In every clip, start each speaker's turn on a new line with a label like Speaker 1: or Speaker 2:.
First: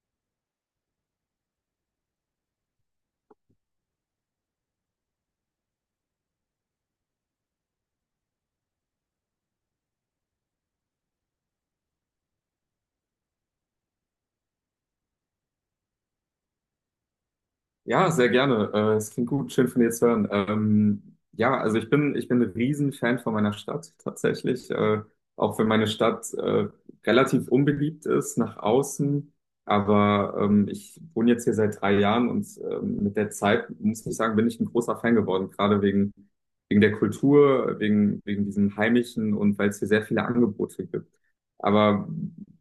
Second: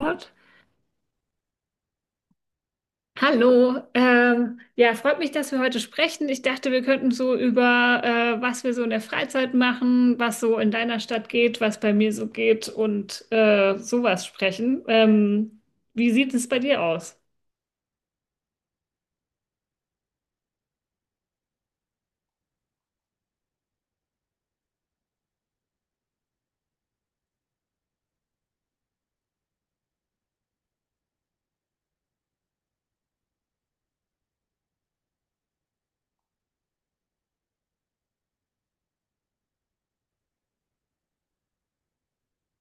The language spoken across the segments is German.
Speaker 1: Gott. Hallo, ja, freut mich, dass wir heute sprechen. Ich dachte, wir könnten so über, was wir so in der Freizeit machen, was so in deiner Stadt geht, was bei mir so geht und sowas sprechen. Wie sieht es bei dir aus?
Speaker 2: Ja, sehr gerne. Es klingt gut, schön von dir zu hören. Ja, also ich bin ein Riesenfan von meiner Stadt tatsächlich. Auch wenn meine Stadt relativ unbeliebt ist nach außen. Aber ich wohne jetzt hier seit drei Jahren und mit der Zeit, muss ich sagen, bin ich ein großer Fan geworden. Gerade wegen der Kultur, wegen diesem Heimischen und weil es hier sehr viele Angebote gibt. Aber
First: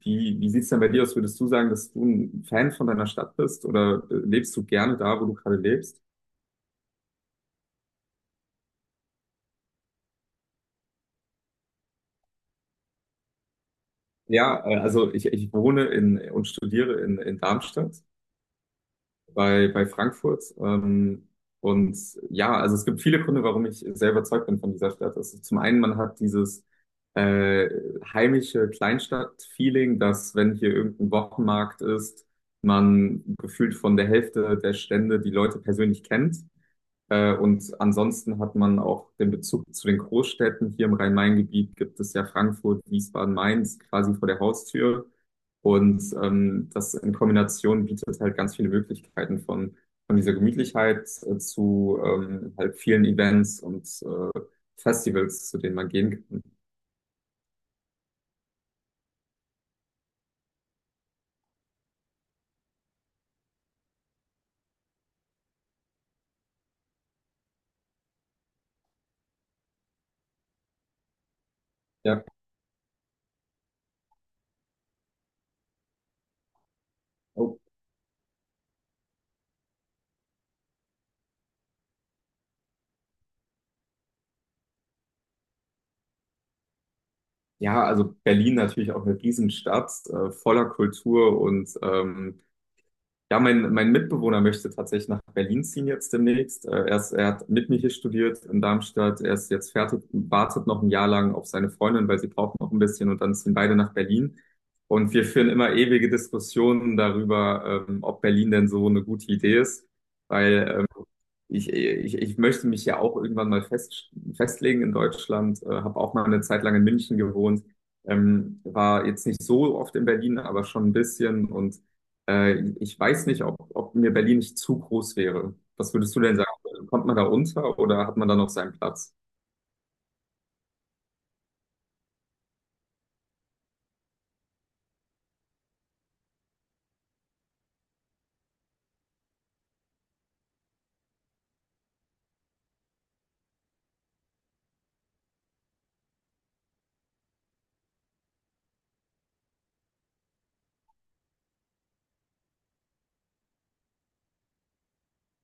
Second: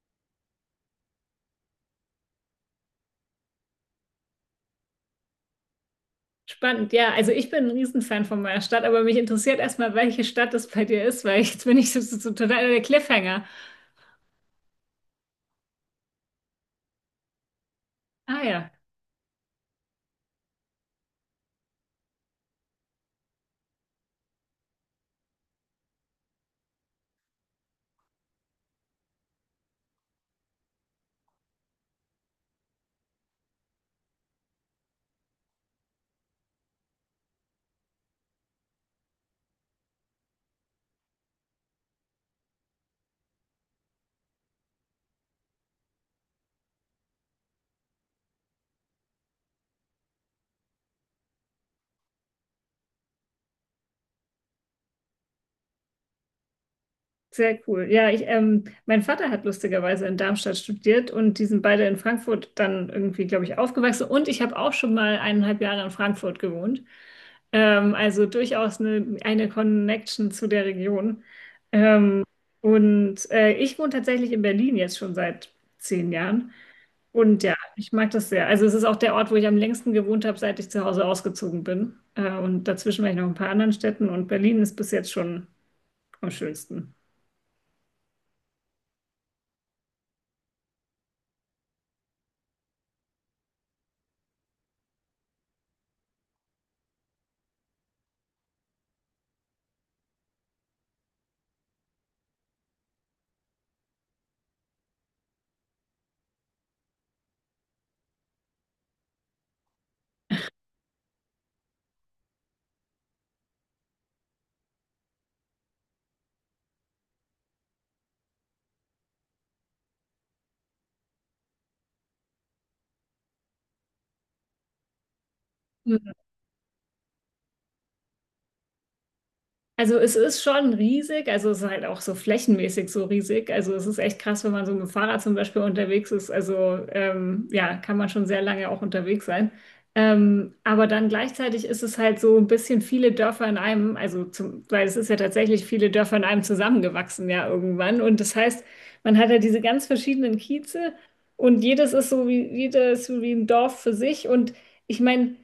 Speaker 2: wie sieht es denn bei dir aus? Würdest du sagen, dass du ein Fan von deiner Stadt bist oder lebst du gerne da, wo du gerade lebst?
Speaker 1: Spannend, ja. Also ich bin ein Riesenfan von meiner Stadt, aber mich interessiert erstmal, welche Stadt es bei dir ist, weil jetzt bin ich so total der Cliffhanger.
Speaker 2: Ja, also ich wohne in und studiere in Darmstadt
Speaker 1: Ah ja.
Speaker 2: bei Frankfurt. Und ja, also es gibt viele Gründe, warum ich sehr überzeugt bin von dieser Stadt. Also zum einen, man hat dieses äh, heimische Kleinstadt-Feeling, dass wenn hier irgendein Wochenmarkt ist, man gefühlt von der Hälfte der Stände die Leute persönlich kennt. Und ansonsten hat man auch den Bezug zu den Großstädten. Hier im Rhein-Main-Gebiet gibt es ja Frankfurt, Wiesbaden, Mainz quasi vor der Haustür. Und das in Kombination bietet halt ganz viele Möglichkeiten von dieser Gemütlichkeit zu halt vielen Events und Festivals, zu denen man gehen kann.
Speaker 1: Sehr cool. Ja, ich, mein Vater hat lustigerweise in Darmstadt studiert und die sind beide in Frankfurt dann irgendwie, glaube ich, aufgewachsen. Und ich habe auch schon mal 1,5 Jahre in Frankfurt gewohnt. Also durchaus eine Connection zu der Region.
Speaker 2: Ja.
Speaker 1: Und ich wohne tatsächlich in Berlin jetzt schon seit 10 Jahren. Und ja,
Speaker 2: Oh.
Speaker 1: ich mag das sehr. Also es ist auch der Ort, wo ich am längsten gewohnt habe, seit ich zu Hause ausgezogen bin. Und dazwischen war ich noch in ein paar anderen Städten und Berlin ist bis jetzt schon am schönsten.
Speaker 2: Ja, also Berlin natürlich auch eine Riesenstadt, voller Kultur und ja, mein Mitbewohner möchte tatsächlich nach Berlin ziehen jetzt demnächst. Er hat mit mir hier studiert in Darmstadt. Er ist jetzt fertig, wartet noch ein Jahr lang auf seine Freundin, weil sie braucht noch ein bisschen und dann ziehen beide nach Berlin. Und wir führen immer ewige Diskussionen darüber, ob Berlin denn so eine gute Idee ist, weil ich möchte mich ja auch irgendwann mal festlegen in Deutschland, habe auch mal eine Zeit lang in München gewohnt, war jetzt nicht so oft in Berlin, aber schon ein bisschen und ich weiß nicht, ob mir Berlin nicht zu groß wäre. Was würdest du denn sagen? Kommt man da unter oder hat man da noch seinen Platz?
Speaker 1: Also es ist schon riesig, also es ist halt auch so flächenmäßig so riesig. Also es ist echt krass, wenn man so mit dem Fahrrad zum Beispiel unterwegs ist. Also ja, kann man schon sehr lange auch unterwegs sein. Aber dann gleichzeitig ist es halt so ein bisschen viele Dörfer in einem, also weil es ist ja tatsächlich viele Dörfer in einem zusammengewachsen ja irgendwann. Und das heißt, man hat ja diese ganz verschiedenen Kieze und jedes ist so wie, jedes so wie ein Dorf für sich. Und ich meine,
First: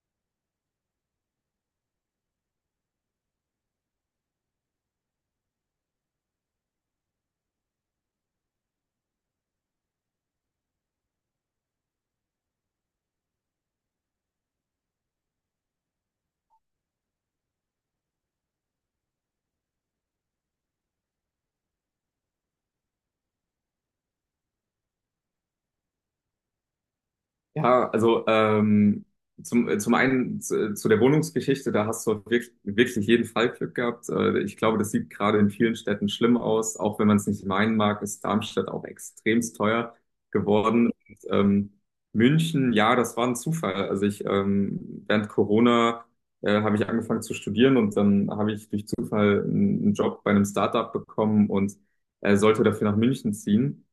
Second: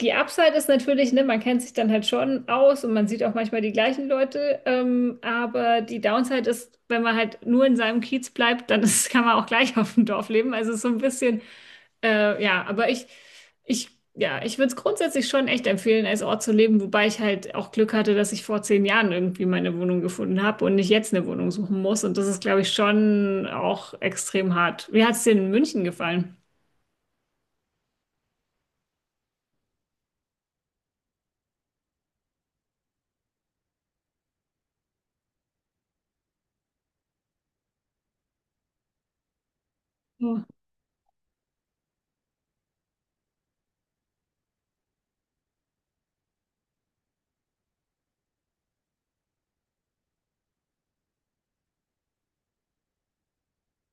Speaker 1: die Upside ist natürlich, ne, man kennt sich dann halt schon aus und man sieht auch manchmal die gleichen Leute, aber die Downside ist, wenn man halt nur in seinem Kiez bleibt, dann ist, kann man auch gleich auf dem Dorf leben. Also es ist so ein bisschen, ja, aber ich, ja, ich würde es grundsätzlich schon echt empfehlen, als Ort zu leben, wobei ich halt auch Glück hatte, dass ich vor 10 Jahren irgendwie meine Wohnung gefunden habe und nicht jetzt eine Wohnung suchen muss. Und das ist, glaube ich, schon auch extrem hart. Wie hat es dir in München gefallen?
Speaker 2: Ja, also zum, zum einen zu der Wohnungsgeschichte, da hast du wirklich jeden Fall Glück gehabt. Ich glaube, das sieht gerade in vielen Städten schlimm aus. Auch wenn man es nicht meinen mag, ist Darmstadt auch extremst teuer
Speaker 1: Ja.
Speaker 2: geworden. Und, München, ja, das war ein Zufall. Also ich, während Corona habe ich angefangen zu studieren und dann habe ich durch Zufall einen Job bei einem Startup bekommen und sollte dafür nach München ziehen.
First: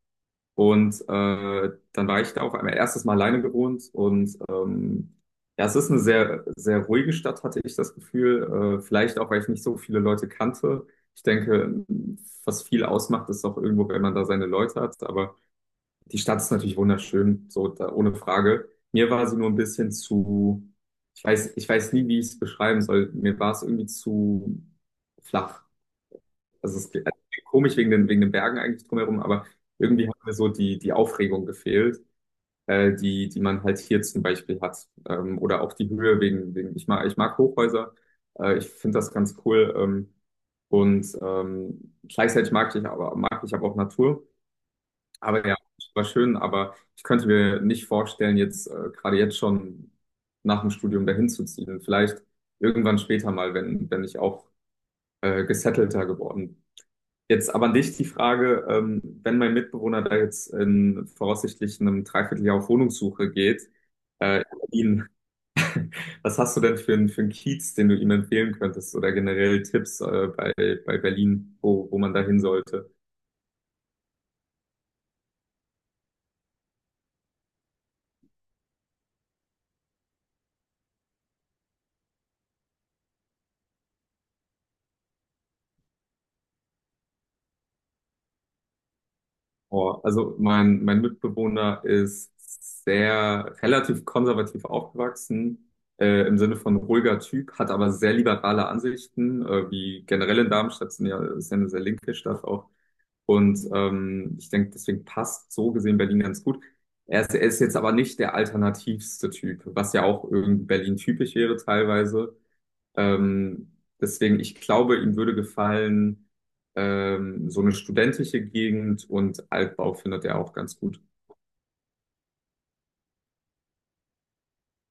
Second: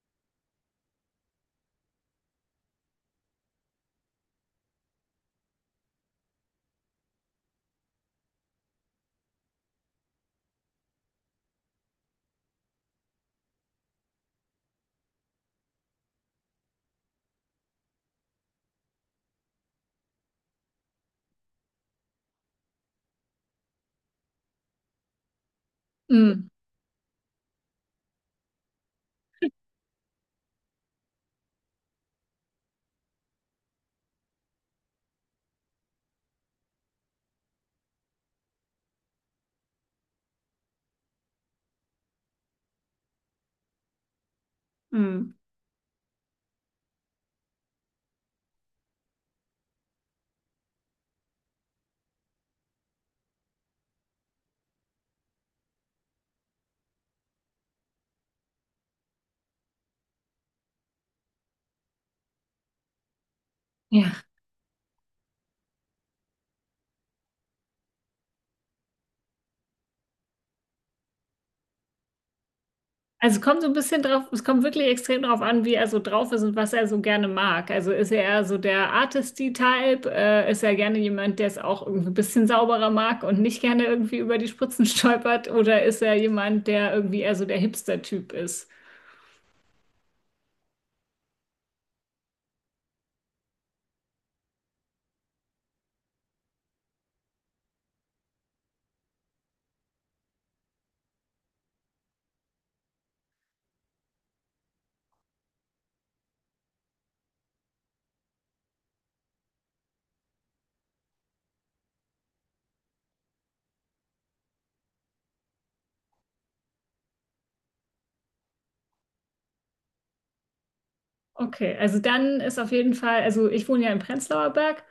Speaker 2: Und dann war ich da auf einmal erstes Mal alleine gewohnt und ja, es ist eine sehr ruhige Stadt, hatte ich das Gefühl. Vielleicht auch, weil ich nicht so viele Leute kannte. Ich denke, was viel ausmacht, ist auch irgendwo, wenn man da seine Leute hat. Aber die Stadt ist natürlich wunderschön, so da, ohne Frage. Mir war sie nur ein bisschen zu, ich weiß nie, wie ich es beschreiben soll. Mir war es irgendwie zu flach.
Speaker 1: Mm,
Speaker 2: Also es ist komisch wegen den Bergen eigentlich drumherum, aber irgendwie hat mir so die Aufregung gefehlt, die man halt hier zum Beispiel hat. Oder auch die Höhe wegen ich mag Hochhäuser. Ich finde das ganz cool. Und gleichzeitig mag ich aber auch Natur.
Speaker 1: mm.
Speaker 2: Aber ja, es war schön, aber ich könnte mir nicht vorstellen, jetzt gerade jetzt schon nach dem Studium dahin zu ziehen. Vielleicht irgendwann später mal, wenn ich auch gesettelter geworden bin. Jetzt aber an dich die Frage, wenn mein Mitbewohner da jetzt in voraussichtlich einem Dreivierteljahr auf Wohnungssuche geht,
Speaker 1: Ja.
Speaker 2: äh, ihn, was hast du denn für einen Kiez, den du ihm empfehlen könntest oder generell Tipps, bei Berlin, wo man da hin sollte?
Speaker 1: Also kommt so ein bisschen drauf, es kommt wirklich extrem drauf an, wie er so drauf ist und was er so gerne mag. Also ist er eher so der Artisty-Type, ist er gerne jemand, der es auch irgendwie ein bisschen sauberer mag und nicht gerne irgendwie über die Spritzen stolpert, oder ist er jemand, der irgendwie eher so der Hipster-Typ ist?
Speaker 2: Oh, also mein Mitbewohner ist sehr relativ konservativ aufgewachsen, im Sinne von ruhiger Typ, hat aber sehr liberale Ansichten, wie generell in Darmstadt, ist ja eine sehr linke Stadt auch. Und ich denke, deswegen passt so gesehen Berlin ganz gut. Er ist jetzt aber nicht der alternativste Typ, was ja auch irgendwie Berlin typisch wäre teilweise. Ähm, Deswegen, ich glaube, ihm würde gefallen, so eine studentische Gegend und Altbau findet er auch ganz gut.
Speaker 1: Okay, also dann ist auf jeden Fall, also ich wohne ja im Prenzlauer Berg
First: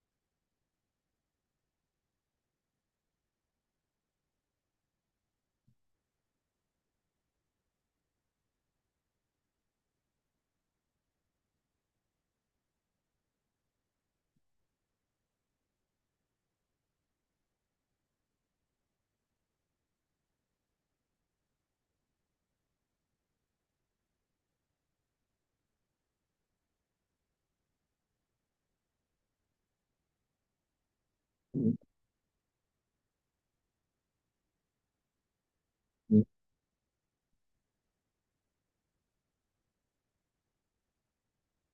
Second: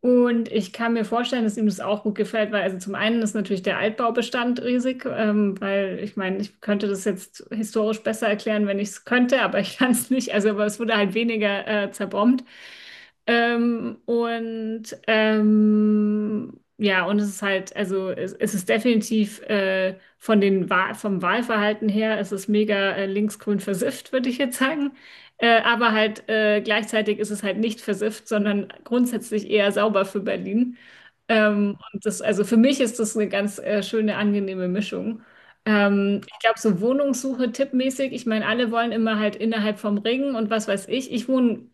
Speaker 1: und ich kann mir vorstellen, dass ihm das auch gut gefällt, weil also zum einen ist natürlich der Altbaubestand riesig, weil ich meine, ich könnte das jetzt historisch besser erklären, wenn ich es könnte, aber ich kann es nicht, also aber es wurde halt weniger zerbombt. Und ja, und es ist halt, also es ist definitiv von den Wahl, vom Wahlverhalten her, es ist mega linksgrün versifft, würde ich jetzt sagen. Aber halt gleichzeitig ist es halt nicht versifft, sondern grundsätzlich eher sauber für Berlin.
Speaker 2: Mhm.
Speaker 1: Und das, also für mich ist das eine ganz schöne, angenehme Mischung. Ich glaube, so Wohnungssuche tippmäßig, ich meine, alle wollen immer halt innerhalb vom Ring und was weiß ich. Ich wohne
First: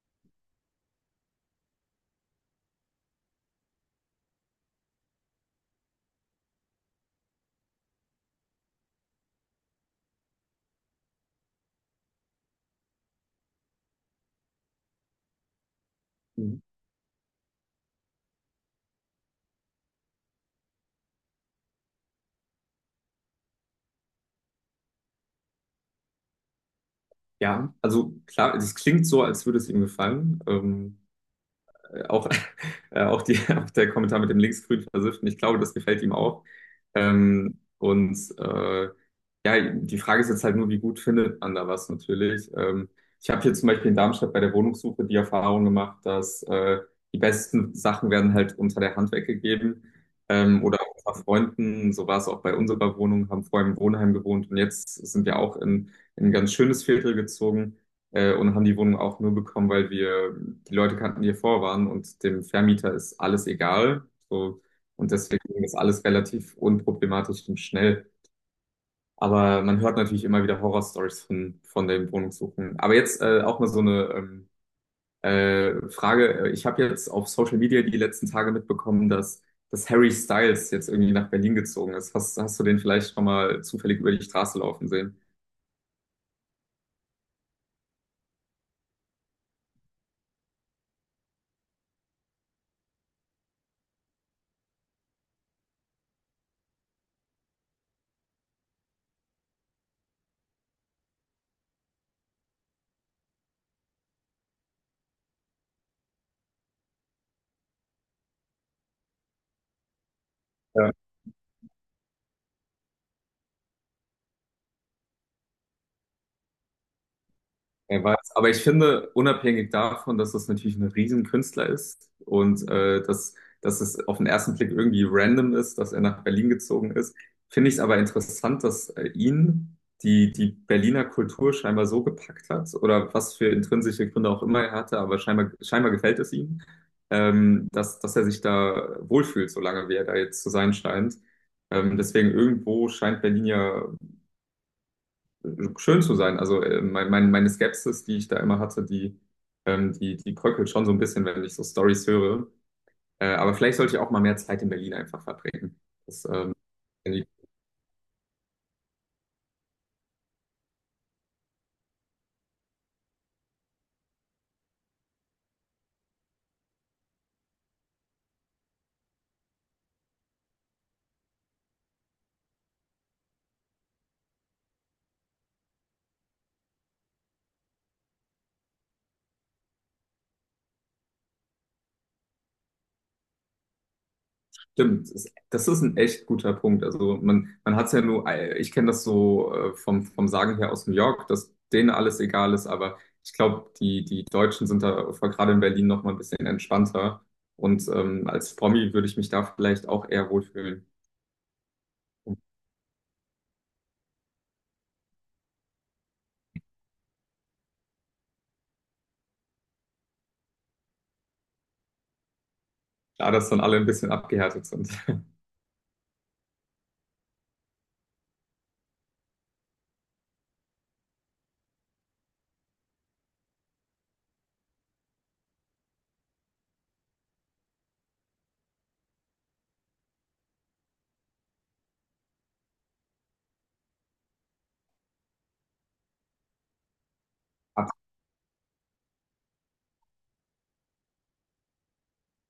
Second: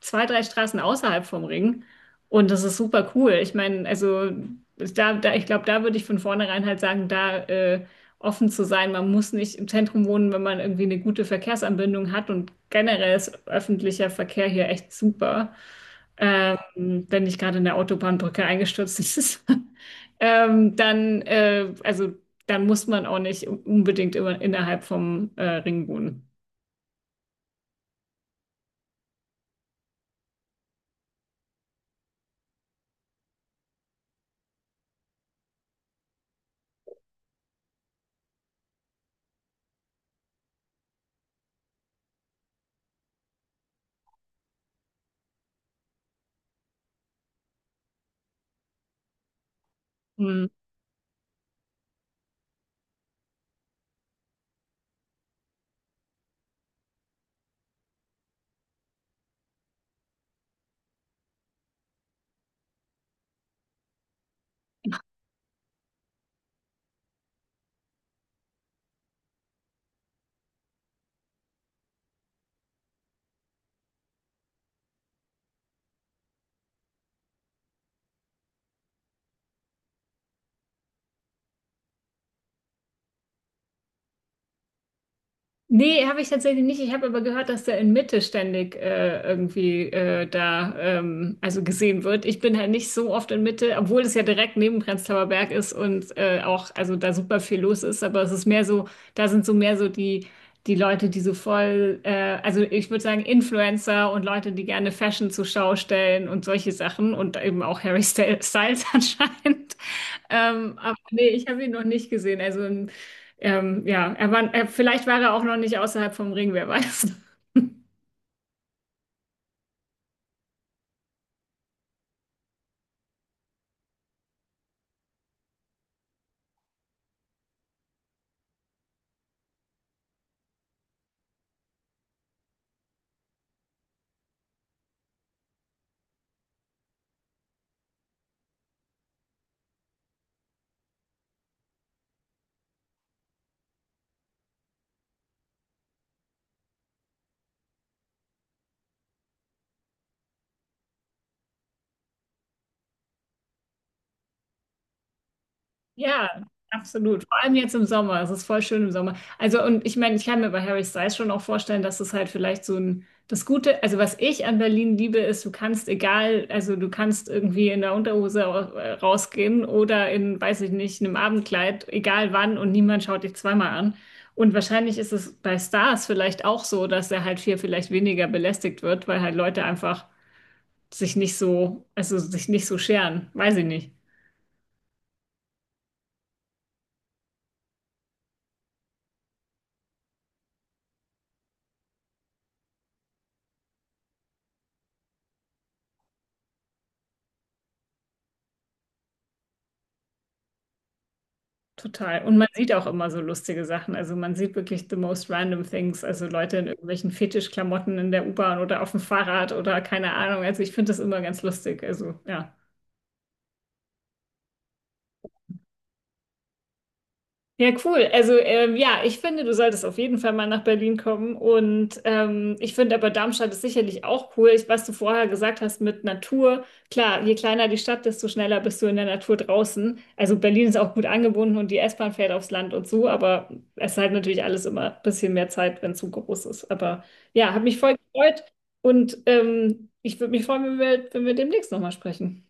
Speaker 1: zwei, drei Straßen außerhalb vom Ring. Und das ist super cool. Ich meine, also ich glaube, da würde ich von vornherein halt sagen, da offen zu sein. Man muss nicht im Zentrum wohnen, wenn man irgendwie eine gute Verkehrsanbindung hat. Und generell ist öffentlicher Verkehr hier echt super.
Speaker 2: Mhm.
Speaker 1: Ähm, wenn nicht gerade in der Autobahnbrücke eingestürzt ist, ähm, dann, äh, also, dann muss man auch nicht unbedingt immer innerhalb vom Ring wohnen.
Speaker 2: Ja, also klar, es klingt so, als würde es ihm gefallen. Auch, auch, auch der Kommentar mit dem linksgrün Versifften, ich glaube, das gefällt ihm auch. Ähm, und äh, ja, die Frage ist jetzt halt nur, wie gut findet man da was natürlich. Ich habe hier zum Beispiel in Darmstadt bei der Wohnungssuche die Erfahrung gemacht, dass die besten Sachen werden halt unter der Hand weggegeben.
Speaker 1: Hm.
Speaker 2: Oder auch unter Freunden, so war es auch bei unserer Wohnung, haben vorher im Wohnheim gewohnt und jetzt sind wir auch in ein ganz schönes Viertel gezogen und haben die Wohnung auch nur bekommen, weil wir die Leute kannten, die hier vor waren und dem Vermieter ist alles egal. So, und deswegen ging das alles relativ unproblematisch und schnell. Aber man hört natürlich immer wieder Horrorstories von den Wohnungssuchen. Aber jetzt auch mal so eine Frage. Ich habe jetzt auf Social Media die letzten Tage mitbekommen, dass Harry Styles jetzt irgendwie nach Berlin gezogen ist. Hast du den vielleicht schon mal zufällig über die Straße laufen sehen?
Speaker 1: Nee, habe ich tatsächlich nicht. Ich habe aber gehört, dass der in Mitte ständig irgendwie da also gesehen wird. Ich bin halt nicht so oft in Mitte, obwohl es ja direkt neben Prenzlauer Berg ist und auch also da super viel los ist. Aber es ist mehr so, da sind so mehr so die Leute, die so voll, also ich würde sagen Influencer und Leute, die gerne Fashion zur Schau stellen und solche Sachen und eben auch Harry Styles anscheinend. Aber nee, ich habe ihn noch nicht gesehen. Also ja, vielleicht war er auch noch nicht außerhalb vom Ring, wer weiß.
Speaker 2: Er weiß. Aber ich finde, unabhängig davon, dass das natürlich ein Riesenkünstler ist und dass es auf den ersten Blick irgendwie random ist, dass er nach Berlin gezogen ist, finde ich es aber interessant, dass ihn die Berliner Kultur scheinbar so gepackt hat oder was für intrinsische Gründe auch immer er hatte, aber scheinbar gefällt es ihm, dass er sich da wohlfühlt, solange wie er da jetzt zu sein scheint. Deswegen irgendwo scheint Berlin ja schön zu sein. Also meine Skepsis, die ich da immer hatte, die bröckelt schon so ein bisschen, wenn ich so Stories höre. Aber vielleicht sollte ich auch mal mehr Zeit in Berlin einfach verbringen. Das
Speaker 1: Ja, absolut.
Speaker 2: irgendwie-
Speaker 1: Vor allem jetzt im Sommer. Es ist voll schön im Sommer. Also, und ich meine, ich kann mir bei Harry Styles schon auch vorstellen, dass es halt vielleicht so ein, das Gute, also was ich an Berlin liebe, ist, du kannst egal, also du kannst irgendwie in der Unterhose rausgehen oder in, weiß ich nicht, einem Abendkleid, egal wann, und niemand schaut dich zweimal an. Und wahrscheinlich ist es bei Stars vielleicht auch so, dass er halt viel, vielleicht weniger belästigt wird, weil halt Leute einfach sich nicht so, also sich nicht so scheren. Weiß ich nicht.
Speaker 2: stimmt. Das ist ein echt guter Punkt. Also man hat es ja nur, ich kenne das so vom Sagen her aus New York, dass denen alles egal ist, aber ich glaube, die Deutschen sind da vor- gerade in Berlin noch mal ein bisschen entspannter. Und als Promi würde ich mich da vielleicht auch eher wohlfühlen.
Speaker 1: Total. Und man sieht auch immer so lustige Sachen. Also man sieht wirklich the most random things. Also Leute in irgendwelchen Fetischklamotten in der U-Bahn oder auf dem Fahrrad oder keine Ahnung. Also ich finde das immer ganz lustig. Also ja.
Speaker 2: Klar, dass dann alle ein bisschen abgehärtet sind.
Speaker 1: Ja, cool. Also ja, ich finde, du solltest auf jeden Fall mal nach Berlin kommen. Und ich finde aber Darmstadt ist sicherlich auch cool. Ich, was du vorher gesagt hast mit Natur, klar, je kleiner die Stadt, desto schneller bist du in der Natur draußen. Also Berlin ist auch gut angebunden und die S-Bahn fährt aufs Land und so, aber es ist halt natürlich alles immer ein bisschen mehr Zeit, wenn es so groß ist. Aber ja, hat mich voll gefreut und ich würde mich freuen, wenn wir demnächst nochmal sprechen.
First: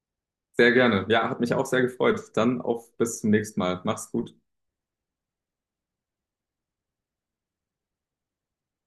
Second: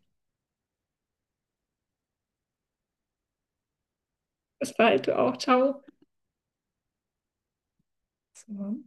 Speaker 2: Sehr gerne. Ja, hat mich auch sehr gefreut. Dann auf bis zum nächsten Mal. Mach's gut.
Speaker 1: Bis bald, du auch. Ciao. So.